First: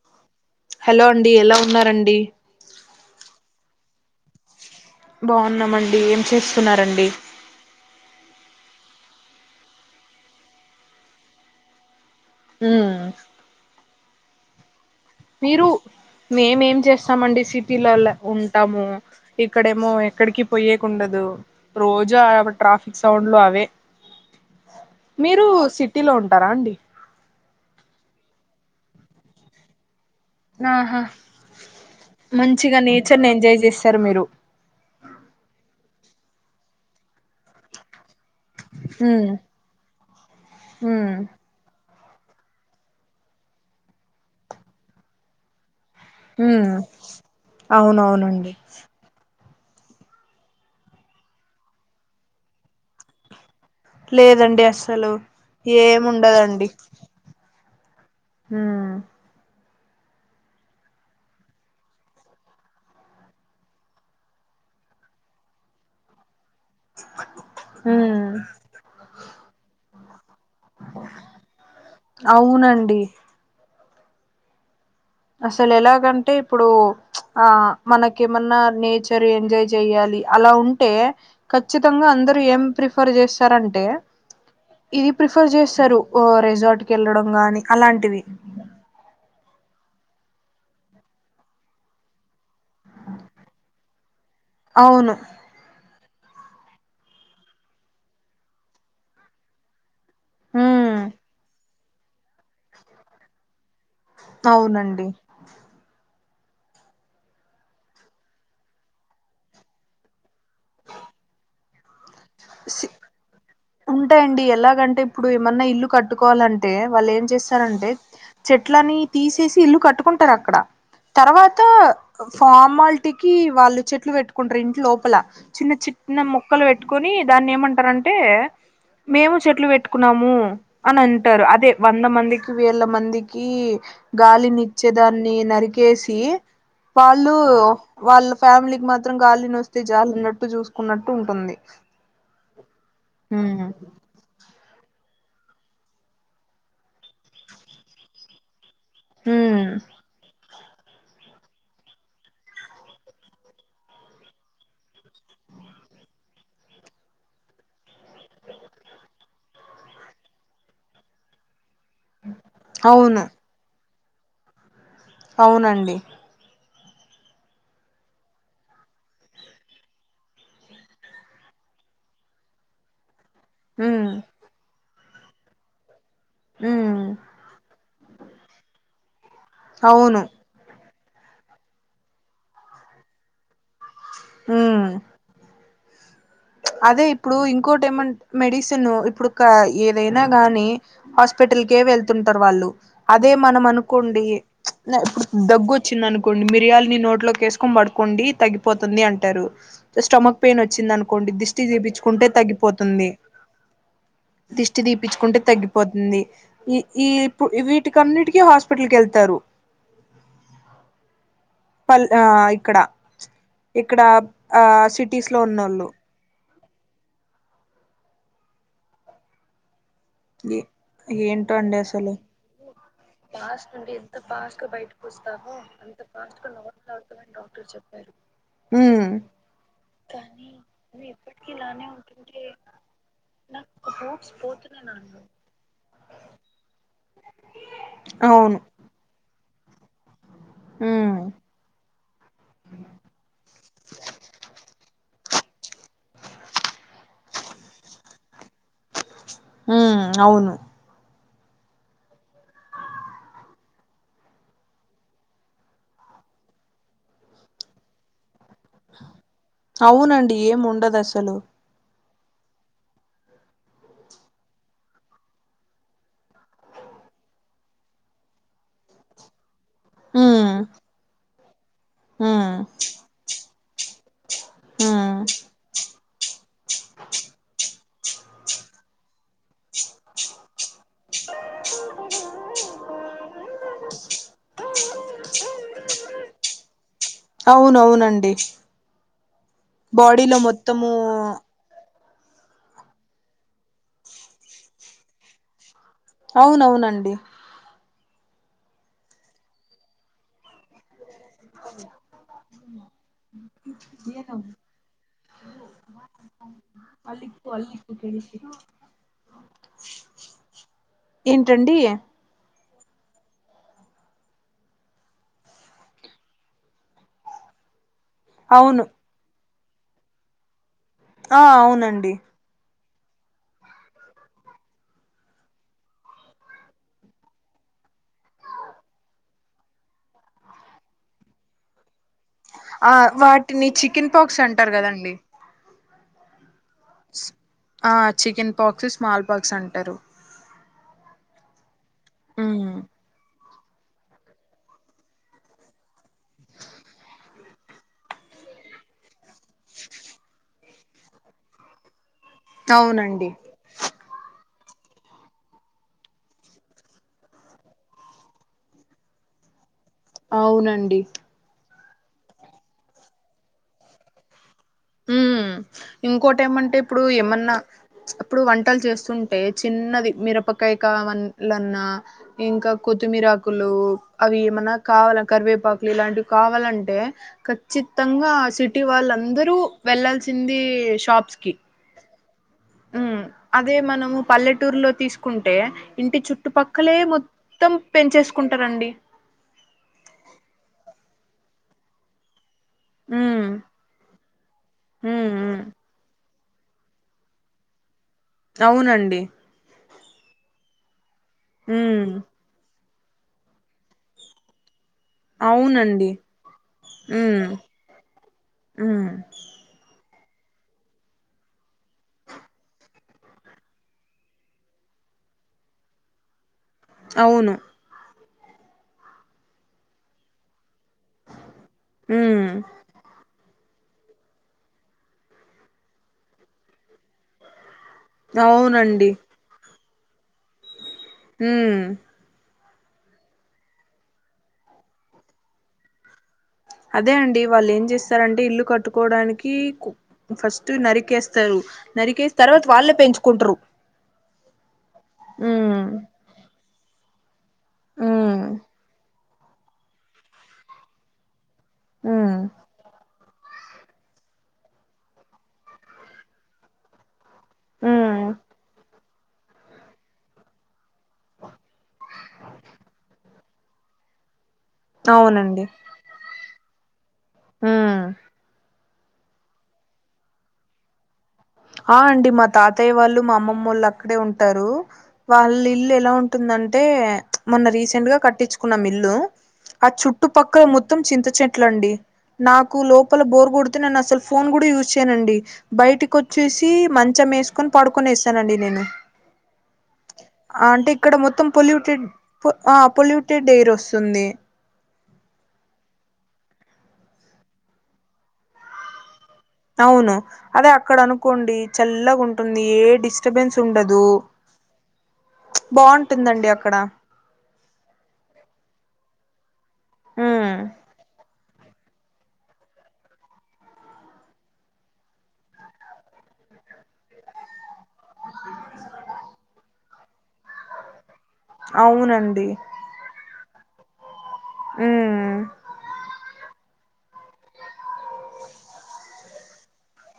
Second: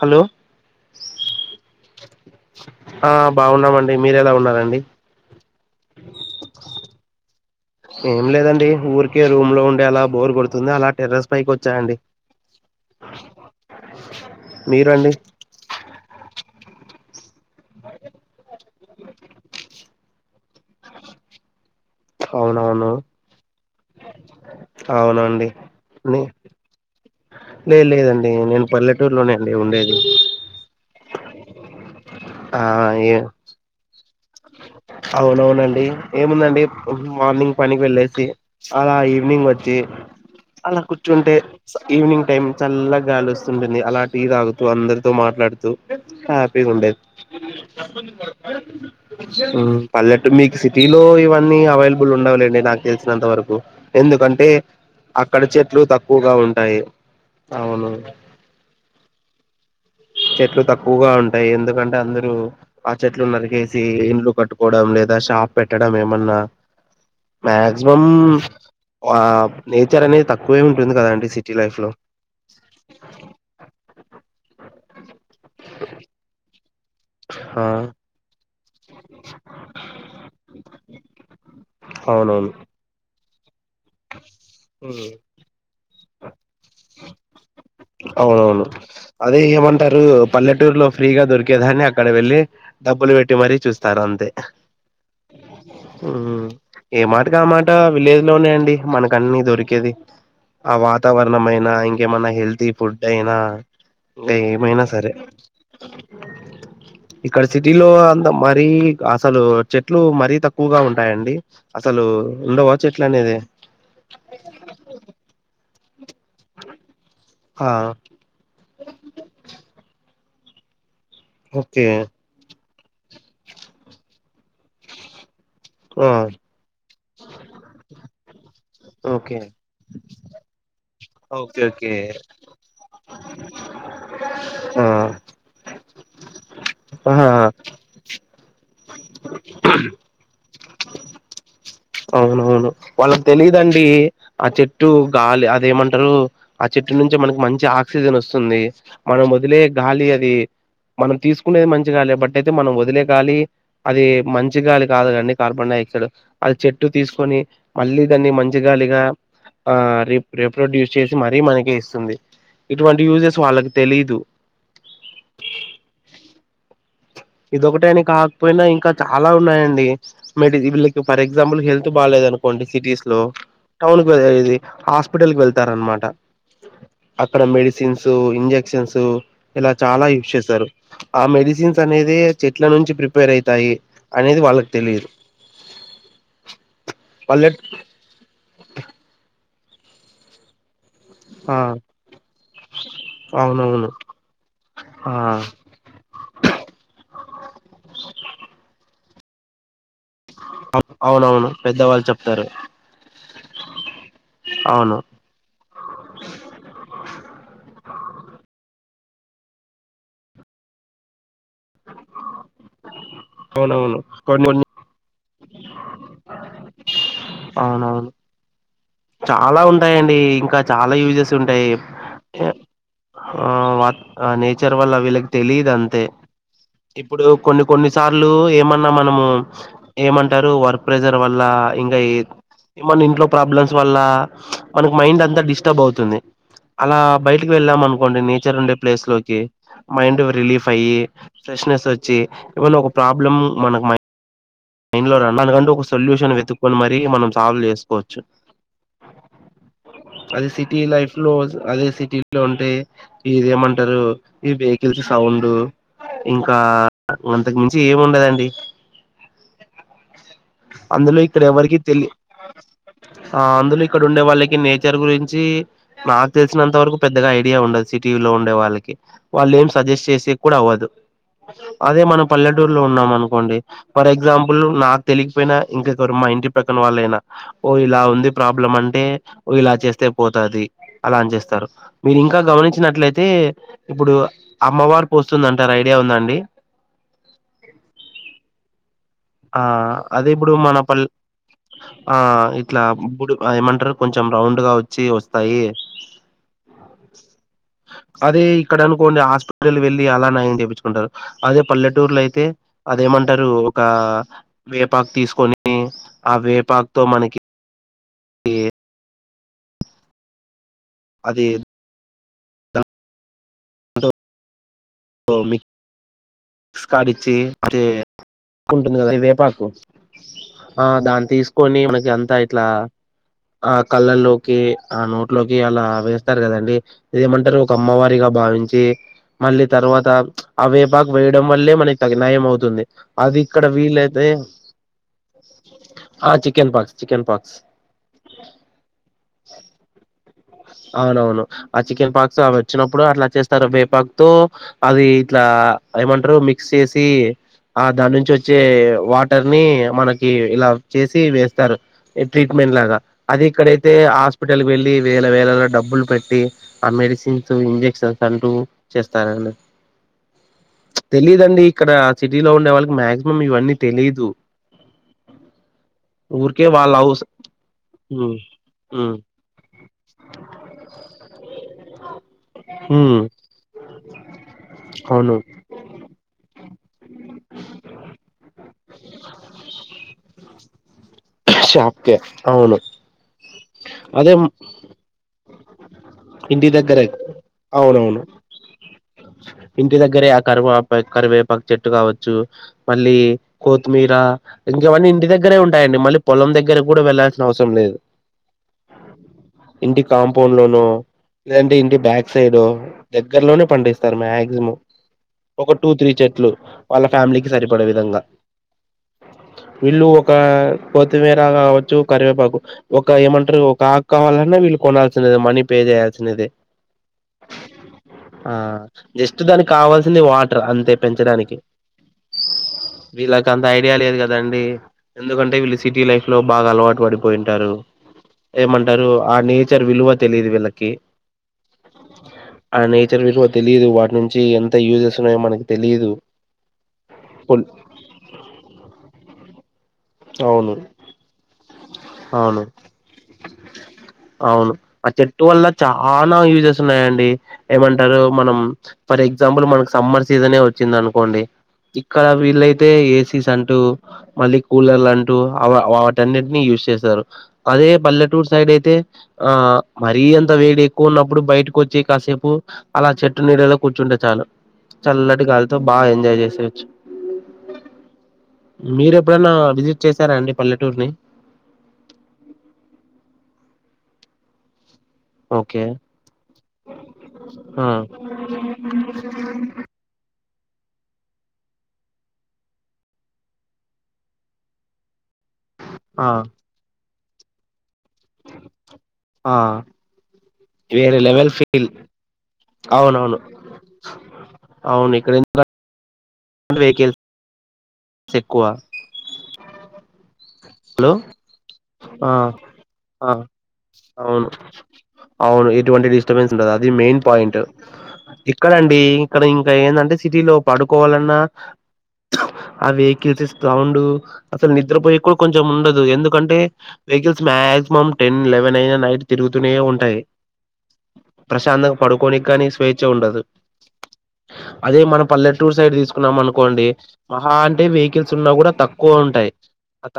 Hello hello అండి ఎలా ఉన్నారండి డి మీరెలా ఉన్నారండి బావున్నామండి ఏం చేస్తున్నారండి ఏం లేదండి ఊరికే రూమ్ లో ఉండి అలా బోర్ కొడుతుంది అలా టెర్రెస్ పైకి వచ్చా అండి ఊ మీరు అండి మేమేం చేస్తామండి సిటీ లలో ఉం టా ము ఇక్కడేమో ఎం అక్కడికి పోయేకుండదు రోజా అ అవునవును ట్రాఫిక్ సౌండ్లు అవే, మీరు అవునండి సిటీలో ఉంటారా అండి. లేదు లేదండి నేను పల్లెటూరులోనే అండి ఉండేది ఆహా మంచిగా నేచర్ ని ఎంజాయ్ చేస్తారు మీరు అవును అవునండి ఏముందండి మార్నింగ్ పనికి వెళ్ళేసి అలా మ్మ్ ఈవినింగ్ వచ్చి అలా మ్మ్ కూర్చుంటే స ఈవినింగ్ టైమ్ చల్ల గాలి వస్తుంటుంది అలా టీ తాగుతూ అందరితో మాట్లాడుతూ మ్మ్ హ్యాపీగా ఉండేది అవునవునండి మ్మ్ పల్లెట్టు మీకు సిటీలో ఇవన్నీ అవైలబుల్ ఉండవులేండి నాకు తెలిసినంత వరకు ఎందుకంటే లేదండి అస్సలు అక్కడ చెట్లు తక్కువగా ఉంటాయి అవును హుమ్ చెట్లు తక్కువగా ఉంటాయి ఎందుకంటే అందరూ ఆ చెట్లు నరికే సి ఇండ్లు కట్టుకోవడం లేదా షాప్ పెట్టడం ఏమన్నా మ్యాగ్జిమం మ్మ్ ఆ నేర్ చెరణనే తా కోవ ఉంటు ఉంది కదా అండి సిటీ లైఫ్ లో అవునండి అసలు ఎలాగంటే ఇప్పుడు ఆ మనక ఏమన్నా నేచర్ ఎంజాయ్ చేయాలి అలా ఉంటే ఖచ్చితంగా అందరు అవునవును ఏం ప్రిఫర్ చేస్తారన్ ఉమ్, ఇది ప్రిఫర్ చేస్తారు రిసార్ట్ కి వెళ్ళడం గానీ అలాంటివి అవునవును అదే ఏమంటారు పల్లెటూరులో ఫ్రీగా దొరికేదాన్ని అక్కడ వెళ్ళి డబ్బులు పెట్టి మరీ చూస్తారు అంతే అవును హు ఏ మాట కి ఆ మాట విలేజ్ లోనే అండి మనక అన్నీ దొరికేది ఆ ఉమ్ వాతావరణమయినా ఇన్ ఏమన్నా హెల్తీ ఫుడ్ అయినా ఏమైనా అవునండి సరే ఇక్కడ సిటీ లో అంత మరీ అసలు చెట్లు మరీ తక్ క్కువగా ఉంటాయండి అసలు ఉండవా చెట్లు అనేది ఉంటాయంండి ఎలాగంటే ఇప్పుడు ఏమన్నా ఇల్లు కట్టుకోవాలంటే వాళ్ళు ఏం చేస్ ఆ స్తారంటే చెట్లని తీసేసి ఇల్లు కట్ పట్టుకుంటారు అక్కడ తర్వాత ఓకే ఫామ్ అమ్మాల్టికి వాళ్ళు చెట్లు పెట్టుకుంటరు ఇంటి లోపల చిన్న ఆ చిన్న మొక్కలు పెట్టుకొని మంటారంటే మేము ఓకే చెట్లు పెట్టుకున్నాము అని అంటారు. ఓకే అదే ఓకే వంద మందికి వేల మందికి, గాలిని ఆ ఇచ్చేదాన్ని నరికేసి, ఆహా వాళ్ళు వాళ్ళ ఫ్యామిలీకి మాత్రం గాలిని వస్తే జాలినట్టు చూసుకున్నట్టు ఉంటుంది అవును వాళ్ళకి తెలిద్ దండి ఆ చెట్ చెట్టు గాలి అదేమంటారు ఆ చెట్టు నుంచి మనకి మంచి ఆక్సిజన్ వస్తుంది మనం వదిలే ఉమ్ గాలి అది మనం తీసుకునేది మంచిగాలి బట్ అయితే, మనం వదిలే గాలి అది మంచి గాలి కాదు కానీ కార్బన్ డైఆక్సైడ్ అది చెట్టు తీసుకొని మళ్ళీ దాన్ని మంన్ చి గాలిగా ఆ ర రీప్రొడ్యూస్ చేసి మరీ మనకి ఇస్ టుది ఇటువంటి అవును యూజెస్ వాళ్ళ క్ తెలియదు అవునండి ఇదిొకటేని కాకపోయినా ఇంకా చాలా ఉన్నాయంండి, మె వీళ్ళకి ఫర్ ఎగ్జాంపుల్ హెల్త్ బాగాలేదు అనుకోండి సిటీస్ లో టౌన్ ఉమ్ కద ఇది హాస్ క్యాపిటల్కి వెళ్తారనమాట ఉమ్ అక్కడ మెడిసిన్సు ఇంజెక్షన్సు ఇలా చాలా అవును యూజ్ చేశారు ఆ మెడిసిన్స్ అనేది దే చెట్ల నుంచి ప్రిపేర్ అయితాయి అనేది వాళ్ళకి ఉమ్ తెలిదు అదే ఇప్పుడు ఇంకోటి ఏమ మెడిసిన్ ఇప్పుడు ప ఏదైనా గానీ ఆ హాస్పిటల్కే వెళ్తుంటారు వాళ్ళు అదే మనం అవునవును అనుకోండి ఆ ఇప్పుడు దగ్గు వచ్చిందనుకోండి మిరియాలని నోట్లోకి ఎసుకొని పడుకోండి తగ్గిపోతుంది అం అట్టారు స్టమక్ పెయిన్ వచ్చిందను కొండి అవునవును దిష్టి పెద్దవాళ్ళు దీపించుకుంటే చెప్తారు తగ్గిపోతుంది దిష్టి అవును దీపించుకుంటే తగ్గిపోతుంది ఈ ఈప్పు ఇవీటి కన్నిటికి హాస్పిటల్ కేళ్తు తరు పల్ ఆ ఇక్కడ అవునవును ఇక్కడ కొన్ని ఆ కొన్ని సిటీస్ లో ఉన్నోళ్ళు అవునవును చాలా ఉం ఉంటాయండి ఇంకా ఏ చాలా యూజెస్ ఏంటో ఉంటాయి అండి అసలు ఆ వా నేచర్ వల్ల వీళ్ళకి తెలిదు అంతే ఇప్పుడు కొన్ని కొన్ని సార్లు ఏమన్నా ఉమ్ మనము ఏమంటారు వర్క్ ప్రెజర్ వల్ల ఇంకా ఏమన్నా ఇంట్లో ప్రాబ్లమ్స్ వల్ల మనకి మైండ్ అంతా డిస్టర్బ్ అవుతుంది అలా బయటకి వెళ్ళాం అనుకోండి అవును నేచర్ ఉండే ప్లేస్ లోకి ఎ మైండ్ రిలీఫ్ అయ్యి ఉమ్ ఫ్రెష్ నెస్ అ చ్చి ఏమన్నా ఒక ప్రాబ్లం మనకు మై ఇదిగోర నాన్న రెండో కూసు సొల్యూషన్ వెతుకొని మరి మనం సాల్వ్ చేసుకోవచ్చు ఉమ్ అది అవును సిటీ లైఫ్ క్లోజ్ అదే సిటీ లో ఉంటే ఇదేమంటారు ఈ వెహికిల్స్ సౌండ్ ఇంకా అంతకు మించి ఏం ఉండదండి అవునండి ఏం ఉండదు అందులో అసలు ఇక్కడ ఎవరికి తెలి ఆ అందులో ఇక్కడ ఉండే వాళ్ళకి నేచర్ గురించి నాకు తెలిసినంత వరకు పెద్దగా ఐడియా ఉండదు సిటీ లో ఉండే వాళ్ళకి వాళ్ళు ఏం సజెస్ట్ చేసే ఉమ్ కూడా అవ్వదు అదే మనం ఉమ్ పల్లెటూరులో ఉన్నాం అనుకోండి ఫర్ ఎగ్జాం పుల్ మా ఉమ్ తెలిక్ పోయినా ఇంకా వారు మా ఇంటి పక్కన వాళ్ళయినా ఓ ఇలా ఉంది ప్రాబ్లం అంటే ఇలా చేస్తే పోతది అలా అని చేస్తారు మీరింకా గమనించినట్లయితే ఇప్పుడు అమ్మవారు పోస్తుంది అంటారు ఐడియా ఉందా అండి అవునవునండి ఆ అదే బాడీలో ఇప్పుడు మన మొత్తము పల్ ఆ ఇట్లా బుడ్ ఆ ఏమంటరు కొంచెం రౌండ్గా వచ్చి వస్తాయి అవునవునండి. అదే ఇక్కడ అనుకోండి హాస్పిటల్ వెళ్ళి అలా నయం చేపిచ్చుకుంటారు. అదే పల్లెటూర్లయితే అదేమంటరు ఒకా వేపాక్ తీసుకొని ఆ వేపాకుతో మనకి తెలిసినో ఓ అది ఏంటండి మా మమ్మీ స్కడిచి అరే అవును ఉంటుంది కదా ఈ వేపాకు ఆ దాన్ని ఆ తీస్కొని మనకి అవునండి అంతా ఇట్ల ఆ కళ్ళల్లోకి ఆ నోట్లోకి అలా వేస్తారు కదండి ఇదేమంటరు ఒక అమ్మవారిగా భావించి మళ్ళీ తర్వాత ఆ వేపాకు వేయడం వల్లే మనకి తగ ఆ వాటిని చికెన్ పాక్స్ అంటారు కదండి. ఆ చి ఆ చికెన్ పాక్స్ స్మాల్ పాక్స్ అంటారు. అవునవును. ఆ చికెన్ పాక్స్ అవి ఉమ్ వచ్చినప్పుడు అట్ల చేస్ వస్తారు వేపాక్తో అది ఇట్లా ఏమంటరు మిక్స్ చేసి ఆ దాని నుంచి వచ్చే వాటర్ని మనకి ఇలా చేసి వేస్తారు. ట్రీట్మెంట్ లాగా అవునండి అది అయితే హస్ హాస్పిటల్ వెళ్ళి వేల వేలలో డబ్బులు పెట్టి ఆ మెడిసిన్స్, ఇంజెక్షన్స్ అంటూ చేస్తారండి. అవునండి. తెలీదండి ఇక్కడ ఆ సిటీలో ఉండే వాళ్ళకి మాక్సిమం ఇవన్నీ తెలీదు. మ్ ఇంకోటి ఊరికే ఏమంటే వాళ్ళ ఇప్పుడు హౌస్ ఏమన్న ఉమ్ ఇప్పుడు వంటలు ఉమ్ చేస్తుంటే చిన్నది మిరపకాయ కాయ్ కారంలన్న ఇంకా ఉమ్ కొత్తిమీరాకులు అవి ఏమన్నా కావాల అవును కరివేపాకులు ఇలాంటివి కావాలంటే ఖచ్చితంగా సిటీ వాళ్ళందరూ వెళ్లాల్సింది షాప్స్ కి ఓకే అవును ఉమ్ అదే మనము అదే పల్లెటూరులో తీసుకుంటే ఇంటి ఇంటి చుట్టుపక్కలే దగ్గరే మొత్తం అవునవును పెంచేసుకుంటారండి ఇంటి దగ్గరే ఆ కరువా కరివేపాకు చెట్టు కావచ్చు మళ్ళీ ఉమ్ కొత్తిమీర ఇంకవన్నీ ఇంటి ఉమ్ దగ్గరే ఉమ్ ఉంటాయండి మళ్ళీ పొలం దగ్గర కూడా వెళ్ళాల్సిన అవసరం లేదు అవునండి ఇంటి కాంపౌండ్ లోనూ లేదంటే ఇంటి ఉమ్ బ్యాక్ సైడ్ దగ్గరలోనే పండిస్తారు మాక్సిమం ఒక టూ త్రీ అవునండి చెట్లు వాళ్ళ ఫ్యామిలీకి ఉమ్ సరిపడే విధంగా ఉమ్ వీళ్ళు ఒక ఒక కొత్తిమీర కావచ్చు కరివేపాకు ఒక ఏమంటారు ఒక ఆక్కవాలన్నా వీళ్ళు కొనాల్సినది మనీ పే చేయాల్సినది అవును ఆ జస్ట్ దానికి కావాల్సింది వాటర్ అంతే పెంచడానికి ఉమ్ వీళ్ళకి అంత ఐ ఐడియా లేదు కదాండి ఎందుకంటే వీళ్ళు సిటీ లైఫ్ లో బాగా అలవాటు పడిపోయింటారు ఏమంటారు అవునండి ఆ నీటి చ్చ విలువ తెలియదు వీళ్ళకి హ ఆ నేచర్ విరువా తెలియదు వాటి నుంచి ఎంత యూజెస్ ఉన్నాయో మనకి తెలిదు అదే అండి వాళ్ళు ఏం చేస్తారంటే ఇల్లు కట్టుకోడానికి ఫస్ట్ అవును నరికేస్తారు నరికేసి అవును తర్వాత వాళ్ళే పెంచుకుంటారు అవును ఆ చెట్టు వల్ల ఉమ్ చాలానా యూజ సన్నాయండి ఏమంటారు ఉమ్ మనం ఫర్ ఎగ్జాంపుల్ మనకు సమ్మర్ సీజనే వచ్చింది అనుకోండి ఇక్కడ ఉమ్ వీళ్ళయితే ఏ అంటూ మళ్ళీ కూలర్లు అంటూ వాటనిట్టి యూజ్ చేస్తారు అదే ఉమ్ పల్లెటూరు సైడ్ అయితే ఆ మరీ అంత వేడి ఎక్కువ ఉన్నప్పుడు బయటకు వచ్చి కాసేపు అలా చెట్టు నీడలో కూర్చుంటే చాలు చల్లటి అవునండి గాలి తో బాగా ఎంజాయ్ చేసేవచ్చు ఉమ్ మీరు ఎప్పుడైనా విజిట్ చేశారా అండి పల్లెటూర్ని ఆ అండి మా తాతయ్య వాళ్ళు, మా అమ్మమ్మోళ్ళు అక్కడే ఉంటారూ. వాళ్ళ ఓకే ఇల్లు ఎలా ఉంటుందంటే, ప్చ్ మొన్న ఆ రీసెంట్ గ కట్టిచ్చుకున్నాం ఇల్లూ. ఆ చుట్టుపక్ క్క మొత్తం చింత చెట్ల అండీ. నాకు లోపల బోర్ కొతే నేను అసల్ ఫోన్ కూడా యూస్ చేయనుండి. బయటి ఆ చూసీ మం చ్చం ఏసుకొన్ పడుకొనేసానండి నేను. ఆ ఆ అంటే ఇక్కడ వేరే మొత్తం లెవెల్ ఫీల్ పొల్యూటెడ్. ఆ అవునవును పొల్యూటెడ్ ఎయిర్ వస్తుందీ. అవును ఇక్కడ [inaudible] అండ్ వెహికిల్ చెక్కువా అవును అదే అక్కడ హలో అనుకోండి చల్లగా ఆ ఉంటుంది ఏ ఆ డిస్టర్బెన్స్ ఉండదు అవును అవును ఎటువంటి బాగుంటుందండి డిస్టబెన్స్ ఉండదు. అక్కడ అది మెయిన్ పాయింట్. ఇక్కడండి [unintelligible] కా ఏందంటే సిటీలో హ్మ్. పడుకోవాలన్నా ఆ వెహకిల్స్ సౌండూ అసలు నిద్రపోయి కూడ కొంచం ఉండదు ఎందుకంటే, vehicles maximum ten eleven అయినా నైట్ తిరుగుతూనే ఉంటాయి. ప్రశాంతంగా పడుకోనిక్ అవునండి కానీ స్వేచ్ఛ ఉండదు. అదే మన ఉమ్ పల్లెటూరు సైడ్ తీసుకున్నాం అనుకోండి. మహా అంటే వెహికిల్స్ ఉన్నా గూడా తక్కువ ఉంటాయి.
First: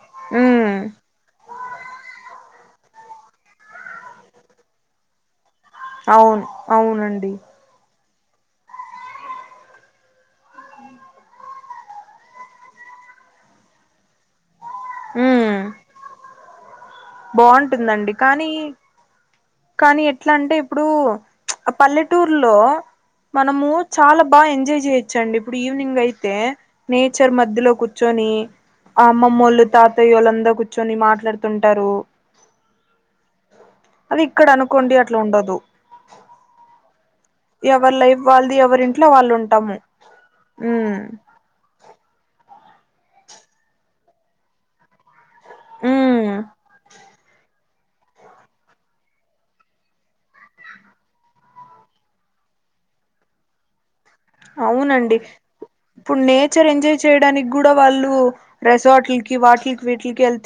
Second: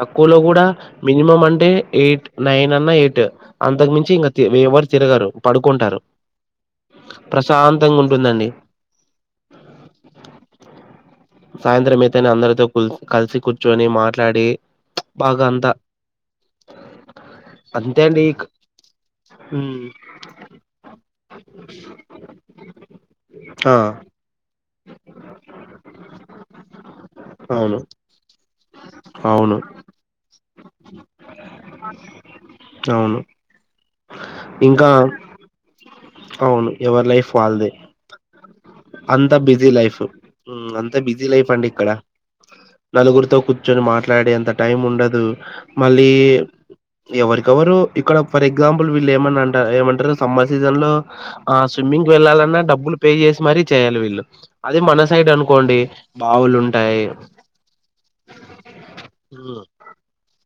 తక్కువలో గూడా ఉమ్ మినిమం అం టే ఎయిట్ నైన్ అన్నా ఎయిట. అంతకు మించి ఇంగ తి ఎవరు తిరగరు. పడుకుంటారు. అవును అవునండి ప్రశాంతంగా ఉం ఉందండి. సాయంత్రం అయితనే అందరితో కుల్ కలిసి కూర్చొనీ మాట్లాడీ. బాగా ఉమ్ అంతా. అంతే బాగుంటుందండి. అండి ఇక కానీ ఉమ్, కానీ ఎట్లా అంటే ఇప్పుడూ ప్చ్ ఆ పల్లెటూరులో మనమూ ఆ చాలా బాగా ఎంజాయ్ చేయొచ్చు అండి. ఇప్పుడు ఈవినింగ్ అయితే, నేచర్ మధ్యలో అవును కూర్చొనీ ఆ అవును అమ్మమ్మోళ్ళు తాతయ్య ఓళ్ళందరు కూర్చొని మాట్లాడుతుంటారూ. అవును అది ఇక్కడ ఇంకా అనుకోండి అట్లా ఉండదు. అవును ఎవర్ లైఫ్ ఎవర్ లైఫ్ వాళ్ది. అంతా బిజీ లైఫ్. మ్మ్ ఉమ్ అంతా బిజీ లైఫ్ అండి ఇక్కడా. నలుగురితో కూర్చొని మాట్లాడే అంత టైం ఉండదూ. మళ్ళీ ఉమ్ ఎవరికి ఎవరూ. ఇక్కడ ఫర్ ఎగ్జాంపుల్ వీళ్ళు ఏమంట ఏమంటారు. సమ్మర్ సీజన్ లో ఆ స్విమ్మింగ్ వెళ్ళాలన్నా డబ్బులు పే చే మరి చేయాల వీళ్ళు. అవునండి అనుకోండి ఇప్పుడు నేచర్ బావులుంటాయి. ఎంజాయ్ చేయడానికి కూడా వాళ్ళు రెసార్ట్లకి వాటిలకి వీటిలకి వెళ్త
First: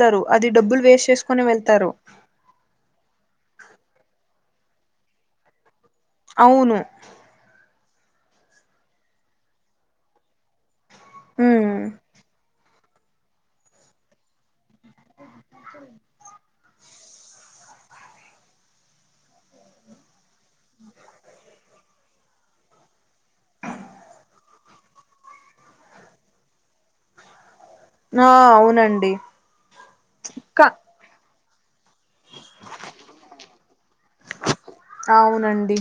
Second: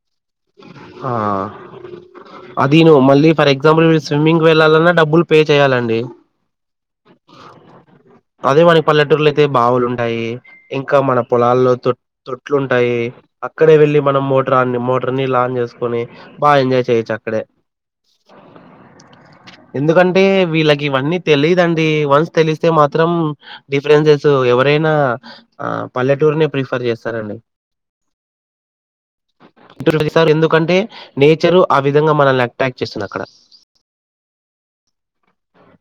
అదిను మళ్ళీ ఫర్ ఎగ్జాంపుల్ స్విమ్మింగ్ వెళ్లాలన్నా డబ్బులు పే చేయాలండి. అవును. అదే మన పల్లెటూరులో అయితే బావులు ఉంటాయి. ఇంకా మన పొలాల్లో ఉమ్ తో తో ట్టి ఎట్లుంటాయి అక్కడే వెళ్ళి మనం మోటార్ అన్ని మోటార్నీల్ ఆన్ చేసుకొని బా ఎంజాయ్ చేయొచ్చు అక్కడే ఎందుకం అంటే వీళ్ళకి ఇవన్నీ తెలీదండి. వన్స్ తెలిస్తే మాత్రం డిఫరెన్సెస్ ఎవరైనా పల్లెటూరునే ప్రిఫర్ చేస్తారండి. ఆ అవునండి. ప్రతిసారి కా ఎందుకంటే నే వచ్చారు ఆ విధంగా మనల్ని అక్టక్ చేస్తున్నా అక్కడ అవునండి.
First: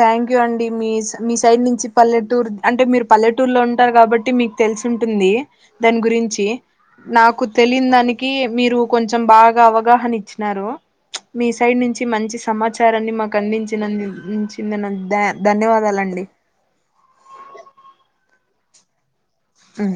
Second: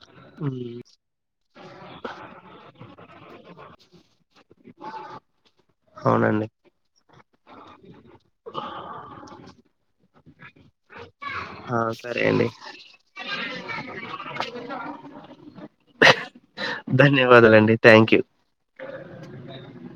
థ్యాంక్ యూ అండి హ్మ్. మీస్ మిస్స్ చైన్ నుంచి పల్లెటూర్ అంటే మీరు పల్లెటూర్ లో ఉంటారు కాబట్టి మీకు తెలిసింట్టుంది. దాని గురించి అవునండి. నాకు తెలియని దానికి మీరు కొంచెం బాగా అవగాహన ఇచ్చి ఉన్నారు మీ ఆ! సైడ్ నుంచి సరే మంచి అండి. సమాచారాన్ని మాకు అందించినందు నన్న ధ ధన్యవాదాలండి ధన్యవాదాలండి. Thank you. హ